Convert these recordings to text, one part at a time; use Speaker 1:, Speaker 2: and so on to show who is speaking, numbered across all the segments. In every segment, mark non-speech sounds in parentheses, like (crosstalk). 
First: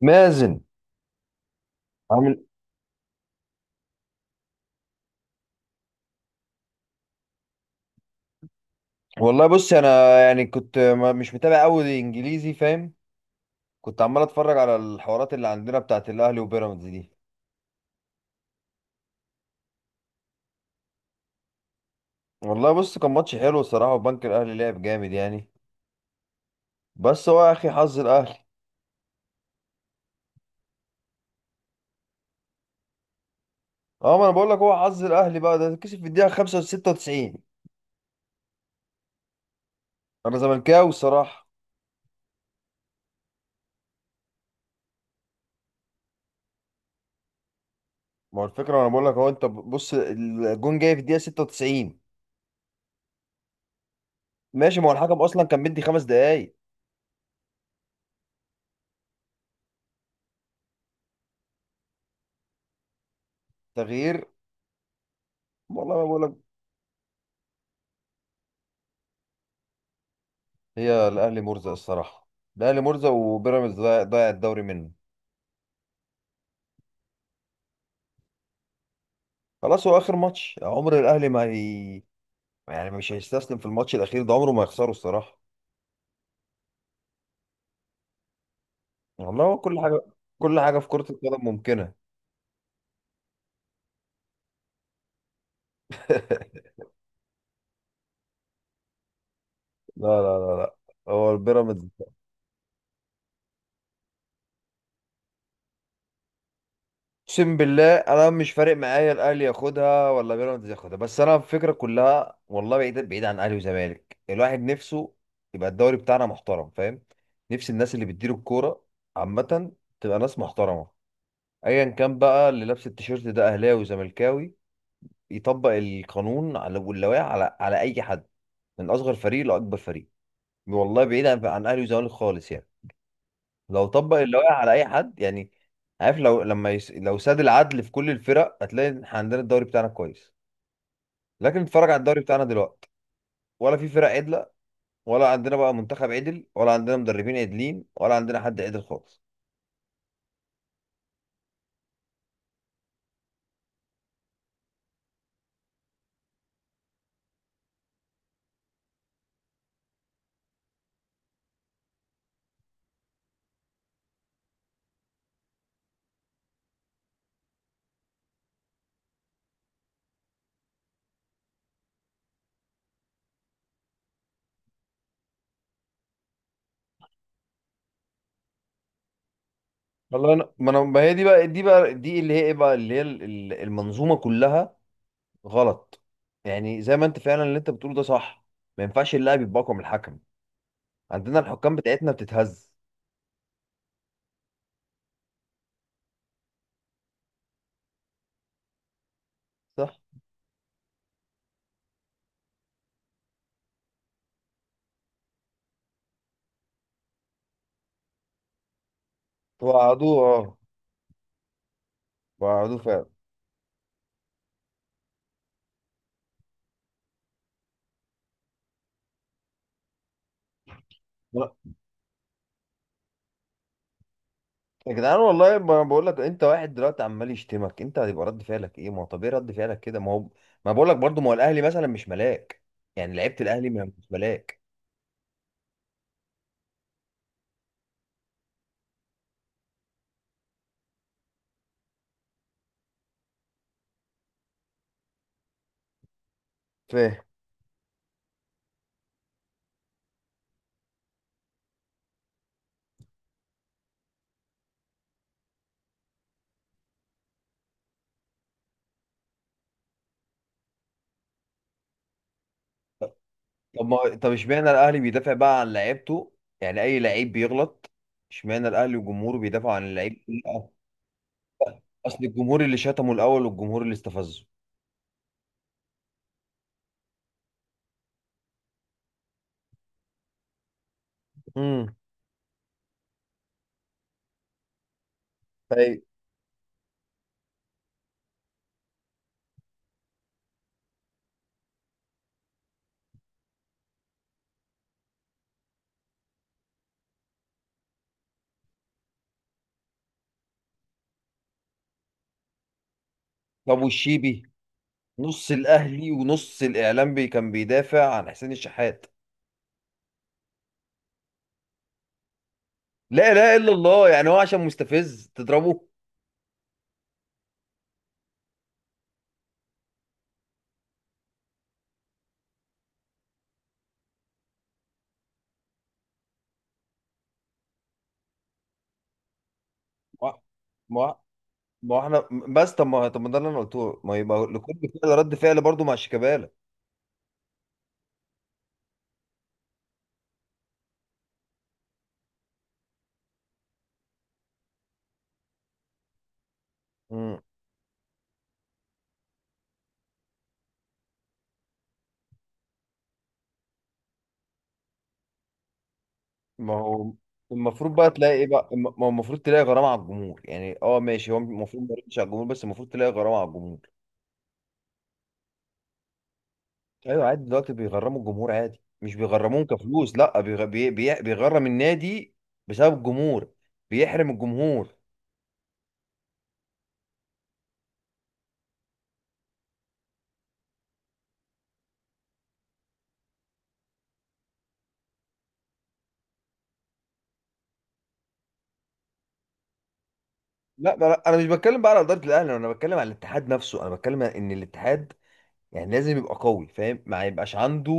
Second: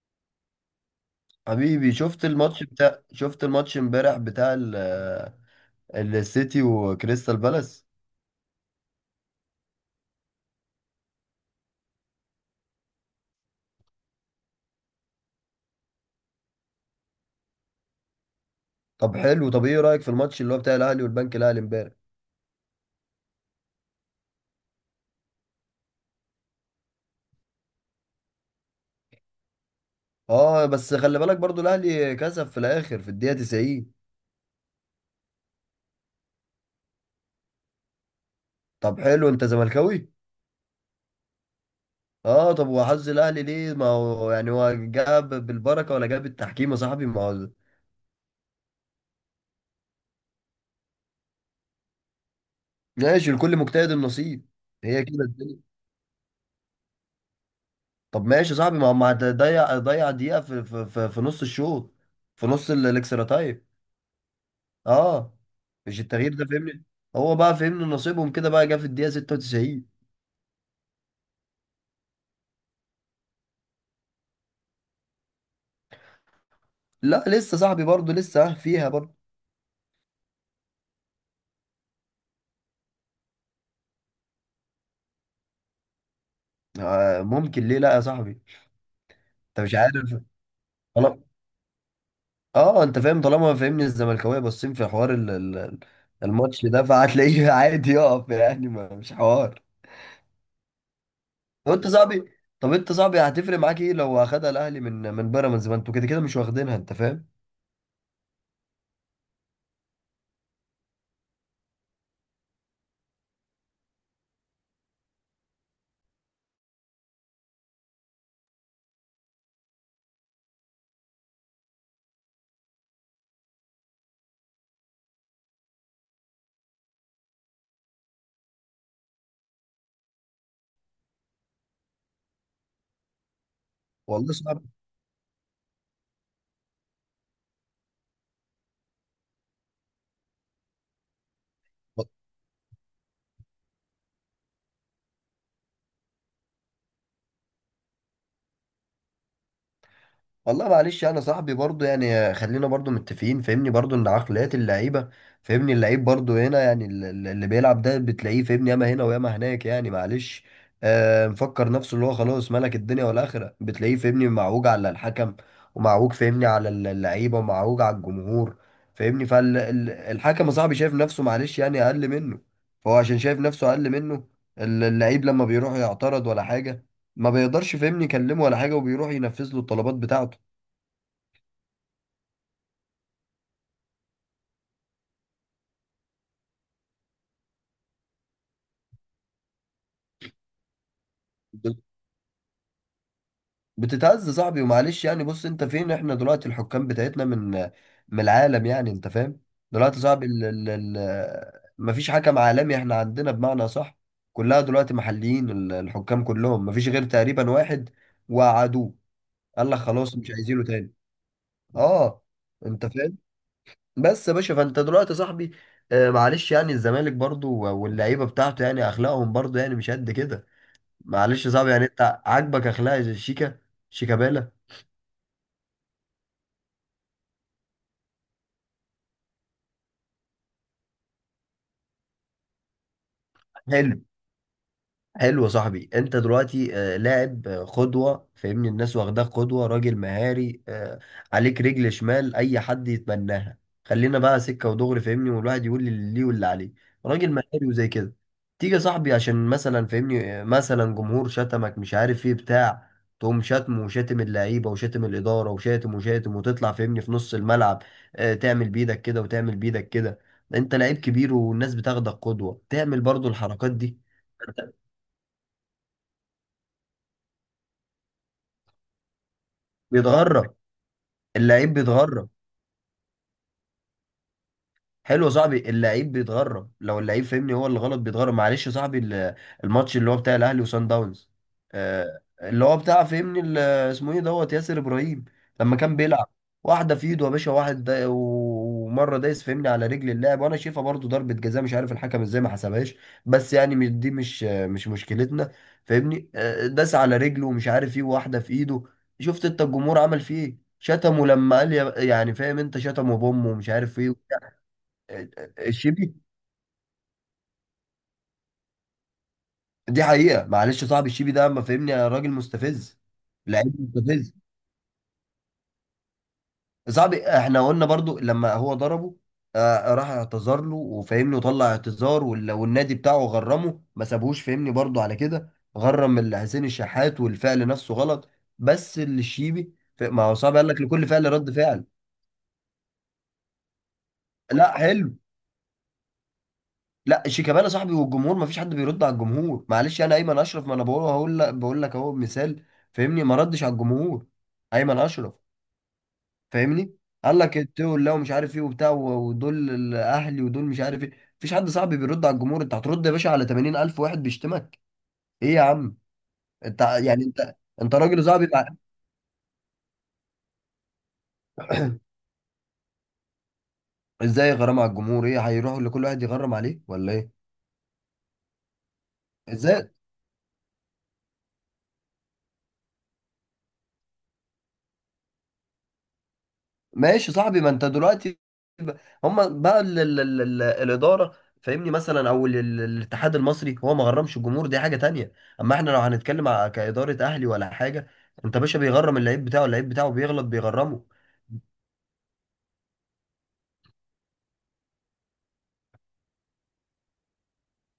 Speaker 1: مازن،
Speaker 2: حبيبي،
Speaker 1: عامل؟
Speaker 2: شفت الماتش امبارح بتاع ال- السيتي وكريستال بالاس.
Speaker 1: والله، بص. انا يعني كنت مش متابع قوي انجليزي، فاهم؟ كنت عمال اتفرج على الحوارات اللي عندنا بتاعت الاهلي وبيراميدز دي.
Speaker 2: طب حلو، طب ايه رأيك في الماتش اللي هو بتاع الاهلي والبنك الاهلي امبارح؟
Speaker 1: والله، بص. كان ماتش حلو الصراحه، وبنك الاهلي لعب جامد يعني. بس هو يا اخي، حظ الاهلي.
Speaker 2: اه بس خلي بالك برضو الاهلي كسب في الاخر في الدقيقة 90.
Speaker 1: اه، ما انا بقول لك، هو حظ الاهلي بقى، ده كسب في الدقيقه 95.
Speaker 2: طب حلو، انت زملكاوي؟
Speaker 1: انا زملكاوي الصراحه.
Speaker 2: اه طب وحظ الاهلي ليه؟ ما هو يعني هو جاب بالبركة ولا جاب التحكيم يا صاحبي؟ ما هو
Speaker 1: ما هو الفكره، انا بقول لك. هو انت بص، الجون جاي في الدقيقه 96.
Speaker 2: ماشي، لكل مجتهد النصيب.
Speaker 1: ماشي. ما هو
Speaker 2: هي
Speaker 1: الحكم
Speaker 2: كده
Speaker 1: اصلا
Speaker 2: الدنيا.
Speaker 1: كان مدي 5 دقايق.
Speaker 2: طب ماشي يا صاحبي، ما هو ما ضيع دقيقة في نص الشوط، في نص الاكسترا تايم.
Speaker 1: تغيير.
Speaker 2: اه،
Speaker 1: والله
Speaker 2: مش
Speaker 1: ما بقول
Speaker 2: التغيير ده
Speaker 1: لك.
Speaker 2: فهمني، هو بقى فهمني نصيبهم كده بقى، جه في الدقيقه 96.
Speaker 1: هي الاهلي مرزق الصراحه. الاهلي مرزق وبيراميدز ضايع، ضايع الدوري منه.
Speaker 2: لا لسه صاحبي برضه، لسه فيها برضه.
Speaker 1: خلاص هو اخر ماتش عمر الاهلي، ما هي. يعني مش هيستسلم في الماتش الاخير ده، عمره ما يخسره الصراحه.
Speaker 2: آه ممكن، ليه لا يا صاحبي؟
Speaker 1: والله، هو
Speaker 2: انت مش
Speaker 1: كل
Speaker 2: عارف.
Speaker 1: حاجه. كل حاجه في كره
Speaker 2: طالما،
Speaker 1: القدم ممكنه.
Speaker 2: اه انت فاهم، طالما فهمني الزملكاويه باصين في حوار ال... ال- ال-
Speaker 1: (laughs)
Speaker 2: الماتش ده، فهتلاقيه (laughs) عادي يقف، يعني ما مش حوار.
Speaker 1: لا، لا، لا، لا، هو
Speaker 2: طب انت
Speaker 1: البيراميدز.
Speaker 2: صاحبي، طب انت صاحبي هتفرق معاك ايه لو اخدها الاهلي من بيراميدز؟ ما انتوا كده كده مش واخدينها، انت فاهم.
Speaker 1: اقسم بالله انا مش فارق معايا الاهلي ياخدها ولا بيراميدز ياخدها. بس انا الفكره كلها، والله، بعيد بعيد عن اهلي وزمالك، الواحد نفسه. يبقى الدوري بتاعنا محترم، فاهم؟ نفس الناس اللي بتدير الكوره عامه، تبقى ناس محترمه. ايا كان بقى اللي لابس التيشيرت ده، اهلاوي وزملكاوي، يطبق القانون على واللوائح على اي حد، من اصغر فريق لاكبر فريق. والله بعيد عن اهلي وزمالك خالص يعني، لو طبق
Speaker 2: والله
Speaker 1: اللوائح
Speaker 2: صعب.
Speaker 1: على اي حد يعني. عارف، لو لما لو ساد العدل في كل الفرق، هتلاقي إن إحنا عندنا الدوري بتاعنا كويس. لكن اتفرج على الدوري بتاعنا دلوقتي، ولا في فرق عدله، ولا عندنا بقى منتخب عدل، ولا عندنا مدربين عدلين، ولا عندنا حد عدل خالص.
Speaker 2: والله معلش انا صاحبي برضو، يعني خلينا برضو متفقين، فاهمني برضو ان عقليات اللعيبه، فاهمني اللعيب برضو هنا، يعني ال- ال- اللي بيلعب ده بتلاقيه فاهمني ياما هنا وياما هناك، يعني معلش. آه، مفكر نفسه اللي هو خلاص ملك الدنيا والاخره، بتلاقيه فاهمني معوج على الحكم، ومعوج فاهمني على ال- اللعيبه، ومعوج على الجمهور. فاهمني، فالحكم يا صاحبي شايف نفسه معلش يعني اقل منه، فهو عشان شايف نفسه اقل منه، ال- اللعيب لما بيروح يعترض ولا حاجه ما بيقدرش فاهمني يكلمه ولا حاجه، وبيروح ينفذ له الطلبات
Speaker 1: والله
Speaker 2: بتاعته.
Speaker 1: انا، ما انا ما هي دي اللي هي ايه بقى، اللي هي المنظومه كلها غلط. يعني زي ما انت فعلا، اللي انت بتقوله ده صح. ما ينفعش اللاعب يبقى اقوى من الحكم. عندنا الحكام بتاعتنا بتتهز.
Speaker 2: بتتهز صاحبي، ومعلش يعني بص، انت فين احنا دلوقتي؟ الحكام بتاعتنا من من العالم يعني، انت فاهم؟
Speaker 1: صح.
Speaker 2: دلوقتي صاحبي ال مفيش حكم عالمي احنا عندنا بمعنى صح، كلها دلوقتي محليين، ال- الحكام كلهم مفيش غير تقريبا واحد وقعدوه، قال لك
Speaker 1: وقعدوه.
Speaker 2: خلاص مش
Speaker 1: اه.
Speaker 2: عايزينه تاني. اه،
Speaker 1: وقعدوه
Speaker 2: انت
Speaker 1: فعلا.
Speaker 2: فاهم. بس يا باشا، فانت دلوقتي صاحبي، آه معلش يعني الزمالك برضو واللعيبه بتاعته يعني اخلاقهم برضو يعني مش قد كده. معلش يا
Speaker 1: لا.
Speaker 2: صاحبي، يعني انت عاجبك اخلاق شيكابالا
Speaker 1: يا جدعان، والله ما بقول لك، انت واحد دلوقتي عمال يشتمك انت، هيبقى رد فعلك ايه؟ ما هو طبيعي رد فعلك كده، ما هو. ما بقول لك برضه، ما هو الاهلي مثلا مش ملاك. يعني لعيبه الاهلي
Speaker 2: حلو.
Speaker 1: مش ملاك،
Speaker 2: حلو يا صاحبي، انت دلوقتي آه، لاعب، آه، قدوة، فاهمني الناس واخداك قدوة، راجل مهاري، آه، عليك رجل شمال اي حد يتمناها. خلينا بقى سكة ودغري، فاهمني والواحد يقول لي اللي ليه واللي عليه.
Speaker 1: فاهم؟
Speaker 2: راجل مهاري وزي كده. تيجي يا صاحبي عشان مثلا فاهمني، آه، مثلا جمهور شتمك مش عارف ايه بتاع، تقوم شتم وشاتم اللعيبة وشاتم الإدارة وشاتم وشاتم، وتطلع فاهمني في نص الملعب، آه، تعمل بإيدك كده وتعمل بإيدك كده. انت لعيب كبير والناس بتاخدك قدوة، تعمل برضو الحركات
Speaker 1: طب
Speaker 2: دي.
Speaker 1: ما، طب، اشمعنى الاهلي بيدافع بقى عن لعيبته؟ يعني اي لعيب بيغلط. اشمعنى الاهلي وجمهوره بيدافعوا عن اللعيب؟
Speaker 2: بيتغرب، اللعيب
Speaker 1: اصل
Speaker 2: بيتغرب.
Speaker 1: الجمهور اللي شتمه الاول، والجمهور اللي استفزه.
Speaker 2: حلو يا صاحبي، اللعيب بيتغرب لو اللعيب فهمني هو اللي غلط بيتغرب. معلش يا صاحبي، ال- الماتش اللي هو بتاع الاهلي وصن داونز،
Speaker 1: امم،
Speaker 2: آه، اللي هو بتاع فهمني ال- اسمه ايه دوت، ياسر ابراهيم، لما كان
Speaker 1: طيب.
Speaker 2: بيلعب، واحده في ايده يا باشا، واحد دا ومره دايس فهمني على رجل اللاعب، وانا شايفها برضو ضربه جزاء، مش عارف الحكم ازاي ما حسبهاش. بس يعني مش- دي مش مشكلتنا. فاهمني، آه، داس على رجله ومش عارف ايه، واحده في ايده. شفت انت الجمهور عمل فيه ايه؟ شتمه لما قال يا- يعني فاهم انت، شتمه بامه ومش
Speaker 1: طب،
Speaker 2: عارف ايه.
Speaker 1: والشيبي. نص الاهلي
Speaker 2: الشيبي؟
Speaker 1: ونص الاعلام بي كان بيدافع عن حسين الشحات.
Speaker 2: دي حقيقة، معلش صاحب، الشيبي ده ما فهمني يا راجل مستفز،
Speaker 1: لا، لا، الا
Speaker 2: لعيب
Speaker 1: الله، يعني
Speaker 2: مستفز.
Speaker 1: هو عشان مستفز تضربه؟
Speaker 2: صاحبي، احنا قلنا برضو لما هو ضربه، آه، راح اعتذر له وفهمني، وطلع اعتذار، وال- والنادي بتاعه غرمه، ما سابهوش فهمني برضو على كده، غرم ال- حسين الشحات، والفعل نفسه غلط. بس الشيبي ف- ما هو
Speaker 1: ما
Speaker 2: صعب، قال لك لكل
Speaker 1: ما
Speaker 2: فعل رد فعل.
Speaker 1: ما احنا بس، طب ما، طب، ما ده اللي انا قلته، ما يبقى لكل
Speaker 2: لا حلو.
Speaker 1: فعل رد فعل برضه مع شيكابالا.
Speaker 2: لا، شيكابالا صاحبي والجمهور، ما فيش حد بيرد على الجمهور. معلش انا ايمن اشرف، ما انا بقول، هقول لك، بقول لك اهو مثال، فاهمني ما ردش على الجمهور. ايمن اشرف، فاهمني، قال
Speaker 1: امم
Speaker 2: لك التول لا، ومش عارف ايه وبتاع، و- ودول الاهلي ودول مش عارف ايه. مفيش حد صاحبي بيرد على الجمهور، انت هترد يا باشا على 80,000 واحد بيشتمك؟ ايه يا عم؟
Speaker 1: ما
Speaker 2: انت
Speaker 1: هو
Speaker 2: يعني انت
Speaker 1: المفروض
Speaker 2: انت
Speaker 1: بقى
Speaker 2: راجل
Speaker 1: تلاقي ايه
Speaker 2: صاحبي، مع...
Speaker 1: بقى، ما هو المفروض تلاقي غرامه على الجمهور. يعني اه ماشي، هو المفروض ما يردش على الجمهور، بس المفروض تلاقي غرامه على الجمهور.
Speaker 2: ازاي غرام على الجمهور؟ ايه، هيروحوا لكل واحد يغرم عليه ولا
Speaker 1: ايوه
Speaker 2: ايه؟
Speaker 1: عادي، دلوقتي بيغرموا الجمهور عادي، مش بيغرموهم
Speaker 2: ازاي؟
Speaker 1: كفلوس، لا بيغرم النادي بسبب الجمهور، بيحرم الجمهور.
Speaker 2: ماشي يا صاحبي، ما انت دلوقتي، ب-، هما بقى ال الاداره، فاهمني، مثلا، او ال الاتحاد المصري، هو ما غرمش الجمهور، دي حاجه تانية. اما احنا لو هنتكلم ع- كاداره اهلي ولا حاجه، انت باشا بيغرم اللعيب بتاعه، اللعيب بتاعه بيغلط
Speaker 1: لا،
Speaker 2: بيغرمه.
Speaker 1: لا، انا مش بتكلم بقى على اداره الاهلي، انا بتكلم على الاتحاد نفسه. انا بتكلم ان الاتحاد يعني لازم يبقى قوي، فاهم؟ ما يبقاش عنده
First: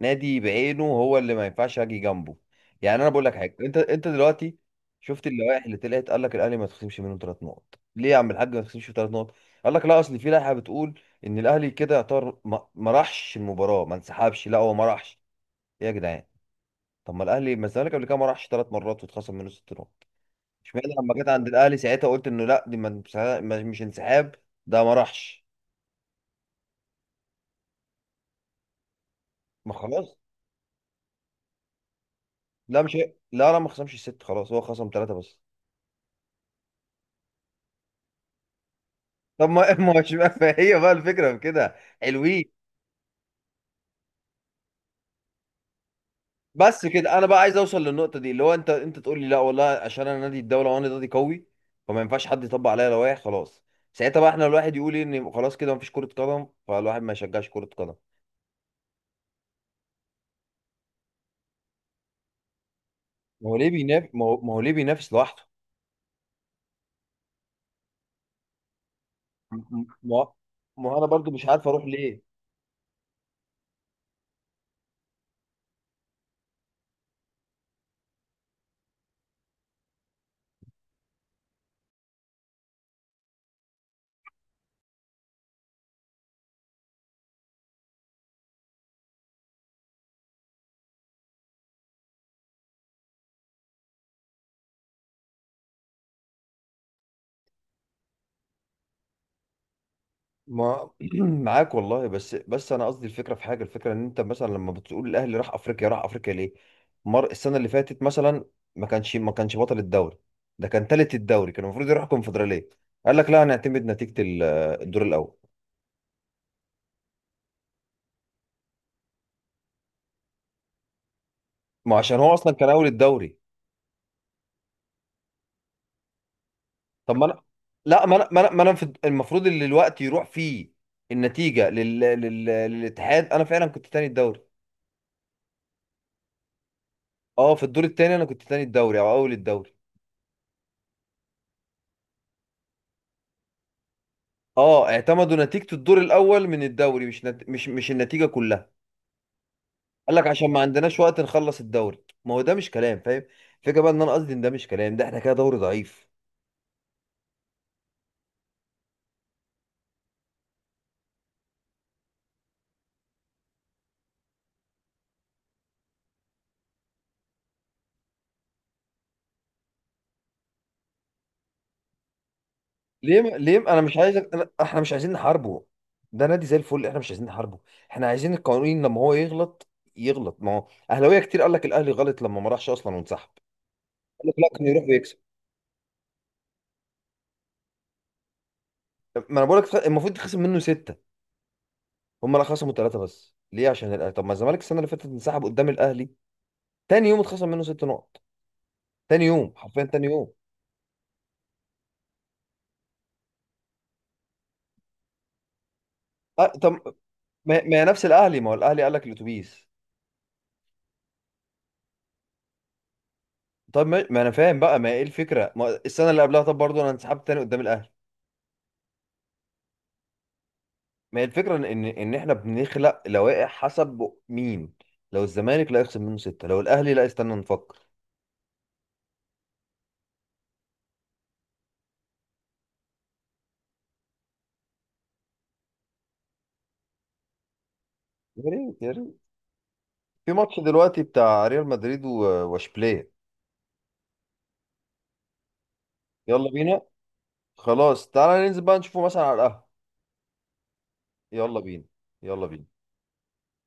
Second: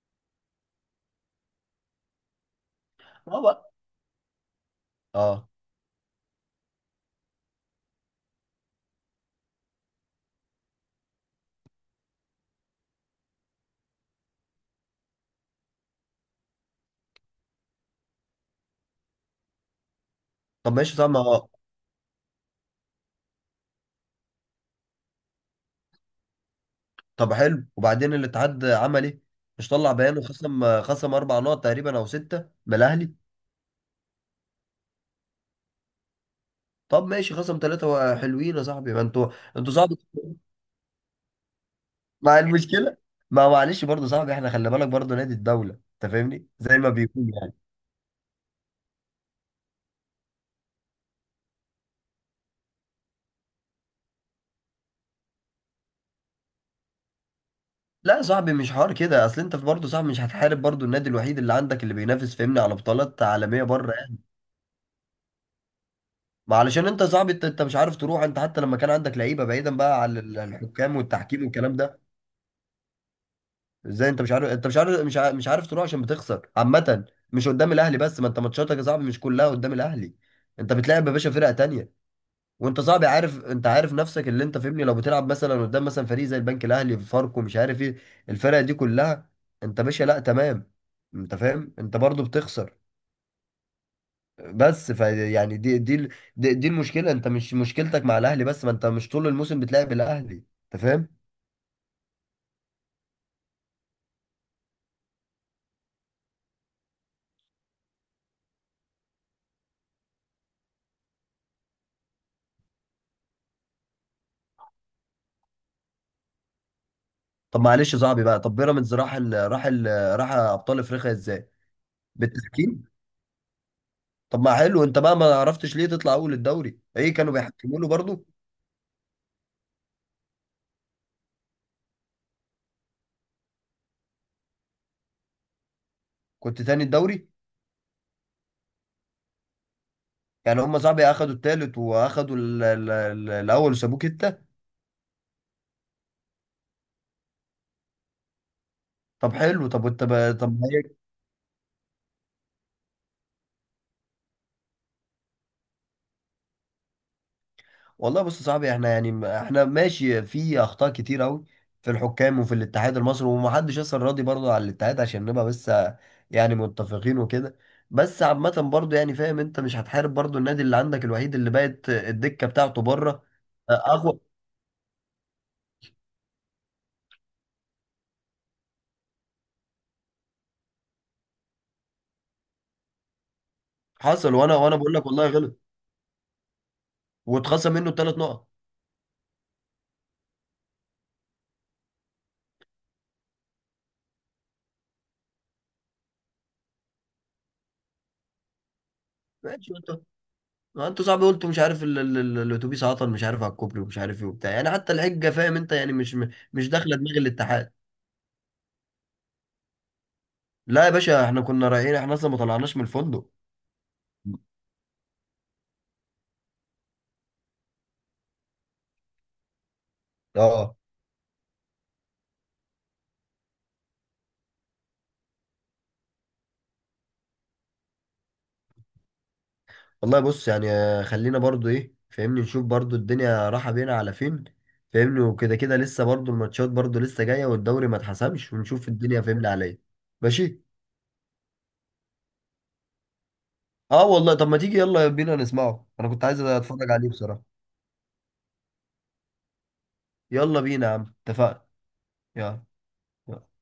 Speaker 1: نادي بعينه هو اللي ما ينفعش اجي جنبه. يعني انا بقول لك
Speaker 2: اه
Speaker 1: حاجه.
Speaker 2: بقى.
Speaker 1: انت دلوقتي، شفت
Speaker 2: اه
Speaker 1: اللوائح اللي طلعت؟ قال لك الاهلي ما تخصمش منه 3 نقط، ليه يا عم الحاج ما تخصمش 3 نقط؟ قال لك لا، اصل في لائحه بتقول ان الاهلي كده يعتبر ما راحش المباراه، ما انسحبش لا، هو ما راحش. إيه يا جدعان؟ طب ما الاهلي، ما الزمالك قبل كده ما راحش 3 مرات واتخصم منه 6 نقط؟
Speaker 2: طب
Speaker 1: اشمعنى
Speaker 2: ماشي صح،
Speaker 1: لما
Speaker 2: ما
Speaker 1: جت
Speaker 2: هو-.
Speaker 1: عند الاهلي ساعتها قلت انه لا، دي مش انسحاب، ده ما راحش.
Speaker 2: طب حلو، وبعدين الاتحاد عمل ايه؟ مش
Speaker 1: ما
Speaker 2: طلع
Speaker 1: خلاص.
Speaker 2: بيان وخصم اربع نقط تقريبا او سته من
Speaker 1: لا مش هي-
Speaker 2: الاهلي؟
Speaker 1: لا، لا، ما خصمش الست، خلاص هو خصم ثلاثة بس.
Speaker 2: طب ماشي، خصم ثلاثه حلوين يا صاحبي، ما انتوا،
Speaker 1: طب ما (laughs)
Speaker 2: انتوا صعب
Speaker 1: ما هوش بقى، فهي بقى الفكرة في كده،
Speaker 2: مع
Speaker 1: حلوين.
Speaker 2: المشكله. ما معلش برضه صاحبي، احنا خلي بالك برضه نادي الدوله، انت فاهمني زي
Speaker 1: بس
Speaker 2: ما
Speaker 1: كده انا
Speaker 2: بيكون
Speaker 1: بقى
Speaker 2: يعني.
Speaker 1: عايز اوصل للنقطة دي اللي هو انت تقول لي لا والله عشان انا نادي الدولة وانا نادي قوي. فما ينفعش حد يطبق عليا لوائح، خلاص. ساعتها بقى احنا الواحد يقول إيه، ان خلاص كده مفيش كرة قدم، فالواحد ما يشجعش كرة قدم.
Speaker 2: لا يا صاحبي، مش حوار كده، اصل انت في برضه صاحبي، مش هتحارب برضه النادي الوحيد اللي عندك اللي بينافس فاهمني على بطولات
Speaker 1: ما هو
Speaker 2: عالميه
Speaker 1: ليه
Speaker 2: بره
Speaker 1: بينافس؟
Speaker 2: يعني.
Speaker 1: ما هو ليه بينافس لوحده؟
Speaker 2: ما علشان انت يا صاحبي، انت مش عارف تروح، انت حتى لما كان عندك لعيبه، بعيدا بقى عن
Speaker 1: ما
Speaker 2: ال-
Speaker 1: ما
Speaker 2: الحكام
Speaker 1: هو انا برضو
Speaker 2: والتحكيم
Speaker 1: مش عارف
Speaker 2: والكلام
Speaker 1: اروح
Speaker 2: ده.
Speaker 1: ليه.
Speaker 2: ازاي انت مش عارف؟ انت مش عارف، مش عارف تروح، عشان بتخسر عامه، مش قدام الاهلي بس. ما انت ماتشاتك يا صاحبي مش كلها قدام الاهلي. انت بتلعب يا باشا فرقه تانيه، وانت صعب، عارف، انت عارف نفسك اللي انت فاهمني، لو بتلعب مثلا قدام مثلا فريق زي البنك الاهلي، فاركو، مش عارف ايه، الفرق دي كلها، انت باشا لا تمام، انت فاهم، انت برضو بتخسر. بس ف يعني دي ال- دي المشكله. انت مش مشكلتك مع الاهلي بس، ما انت مش طول الموسم بتلعب الاهلي. انت
Speaker 1: ما
Speaker 2: فاهم.
Speaker 1: (clears throat) معاك والله، بس انا قصدي الفكره في حاجه، الفكره ان انت مثلا لما بتقول الاهلي راح افريقيا، راح افريقيا ليه؟ مر السنه اللي فاتت مثلا ما كانش بطل الدوري، ده كان تالت الدوري، كان المفروض يروح الكونفدراليه. قال لك لا، هنعتمد نتيجه الدور الاول.
Speaker 2: طب معلش يا صاحبي بقى، طب بيراميدز راح ال... راح ال... راح ابطال افريقيا ازاي؟
Speaker 1: ما عشان هو اصلا كان اول
Speaker 2: بالتحكيم.
Speaker 1: الدوري.
Speaker 2: طب ما حلو، انت بقى ما عرفتش ليه تطلع اول الدوري؟
Speaker 1: طب
Speaker 2: ايه،
Speaker 1: ما
Speaker 2: كانوا
Speaker 1: انا،
Speaker 2: بيحكموا له
Speaker 1: لا ما انا
Speaker 2: برضو؟
Speaker 1: ما انا ما أنا في- المفروض اللي الوقت يروح فيه، النتيجه للاتحاد، انا فعلا كنت تاني الدوري.
Speaker 2: كنت تاني الدوري.
Speaker 1: اه، في الدور التاني انا كنت تاني الدوري او اول الدوري.
Speaker 2: يعني هم صاحبي اخدوا التالت، واخدوا ال- ال- ال- الاول، وسابوه كده.
Speaker 1: اه، اعتمدوا نتيجة الدور الأول من الدوري، مش نت... مش مش النتيجة كلها.
Speaker 2: طب حلو، طب وانت
Speaker 1: قال لك
Speaker 2: ب-
Speaker 1: عشان ما
Speaker 2: طب
Speaker 1: عندناش
Speaker 2: هيك.
Speaker 1: وقت نخلص الدوري، ما هو ده مش كلام، فاهم؟ الفكرة بقى، ان انا قصدي ان ده مش كلام، ده احنا كده دوري ضعيف.
Speaker 2: والله بص يا صاحبي، احنا يعني م- احنا ماشي في اخطاء كتير قوي، في الحكام وفي الاتحاد المصري، ومحدش اصلا راضي برضه على الاتحاد، عشان نبقى بس يعني متفقين وكده. بس عامة برضه يعني فاهم، انت مش هتحارب برضه النادي اللي عندك الوحيد اللي بقت الدكة بتاعته بره.
Speaker 1: ليه م... ليه م-
Speaker 2: اه،
Speaker 1: انا مش عايز
Speaker 2: اقوى.
Speaker 1: أنا... احنا مش عايزين نحاربه. ده نادي زي الفل، احنا مش عايزين نحاربه. احنا عايزين القانون، لما هو يغلط يغلط. ما هو اهلاويه كتير قال لك الاهلي غلط لما ما راحش اصلا وانسحب. قال لك
Speaker 2: حصل،
Speaker 1: لا،
Speaker 2: وانا
Speaker 1: كان
Speaker 2: وانا
Speaker 1: يروح
Speaker 2: بقول لك
Speaker 1: ويكسب.
Speaker 2: والله غلط، واتخصم منه الثلاث نقط.
Speaker 1: ما انا بقول لك المفروض تخصم منه ستة. هم لا، خصموا ثلاثة بس، ليه؟ عشان الأهلي. طب ما الزمالك السنة اللي فاتت انسحب قدام الاهلي، تاني يوم اتخصم منه 6 نقط، تاني يوم،
Speaker 2: ماشي.
Speaker 1: حرفيا تاني يوم.
Speaker 2: ما انتوا صعب، قلتوا مش عارف ال- ال- ال- الاتوبيس عطل، مش عارف على الكوبري، ومش عارف ايه وبتاع يعني، حتى الحجه فاهم انت يعني مش،
Speaker 1: أه طب،
Speaker 2: مش داخله دماغ
Speaker 1: ما
Speaker 2: الاتحاد.
Speaker 1: ما هي نفس الاهلي، ما هو الاهلي قال لك الاتوبيس.
Speaker 2: لا يا باشا، احنا كنا رايحين، احنا اصلا ما طلعناش من الفندق.
Speaker 1: طب ما انا فاهم بقى، ما هي ايه الفكره، ما السنه اللي قبلها طب برضه انا انسحبت تاني قدام الاهلي.
Speaker 2: اه
Speaker 1: ما هي الفكره ان إن احنا بنخلق لوائح حسب مين؟ لو الزمالك، لا يخصم منه سته. لو الاهلي، لا، استنى نفكر.
Speaker 2: والله بص يعني، آه، خلينا برضو ايه، فاهمني نشوف برضو الدنيا رايحه بينا على فين، فاهمني، وكده كده لسه برضو الماتشات برضو لسه جايه، والدوري ما
Speaker 1: يا
Speaker 2: اتحسمش،
Speaker 1: ريت، يا
Speaker 2: ونشوف
Speaker 1: ريت.
Speaker 2: الدنيا فاهمني على ايه.
Speaker 1: في ماتش
Speaker 2: ماشي.
Speaker 1: دلوقتي بتاع ريال مدريد واشبيليه.
Speaker 2: اه والله، طب ما تيجي يلا بينا نسمعه، انا كنت عايز
Speaker 1: يلا بينا.
Speaker 2: اتفرج عليه بصراحه.
Speaker 1: خلاص، تعالى ننزل بقى نشوفه مثلا على القهوه.
Speaker 2: يلا بينا يا عم،
Speaker 1: يلا
Speaker 2: اتفقنا.
Speaker 1: بينا، يلا بينا.
Speaker 2: يلا.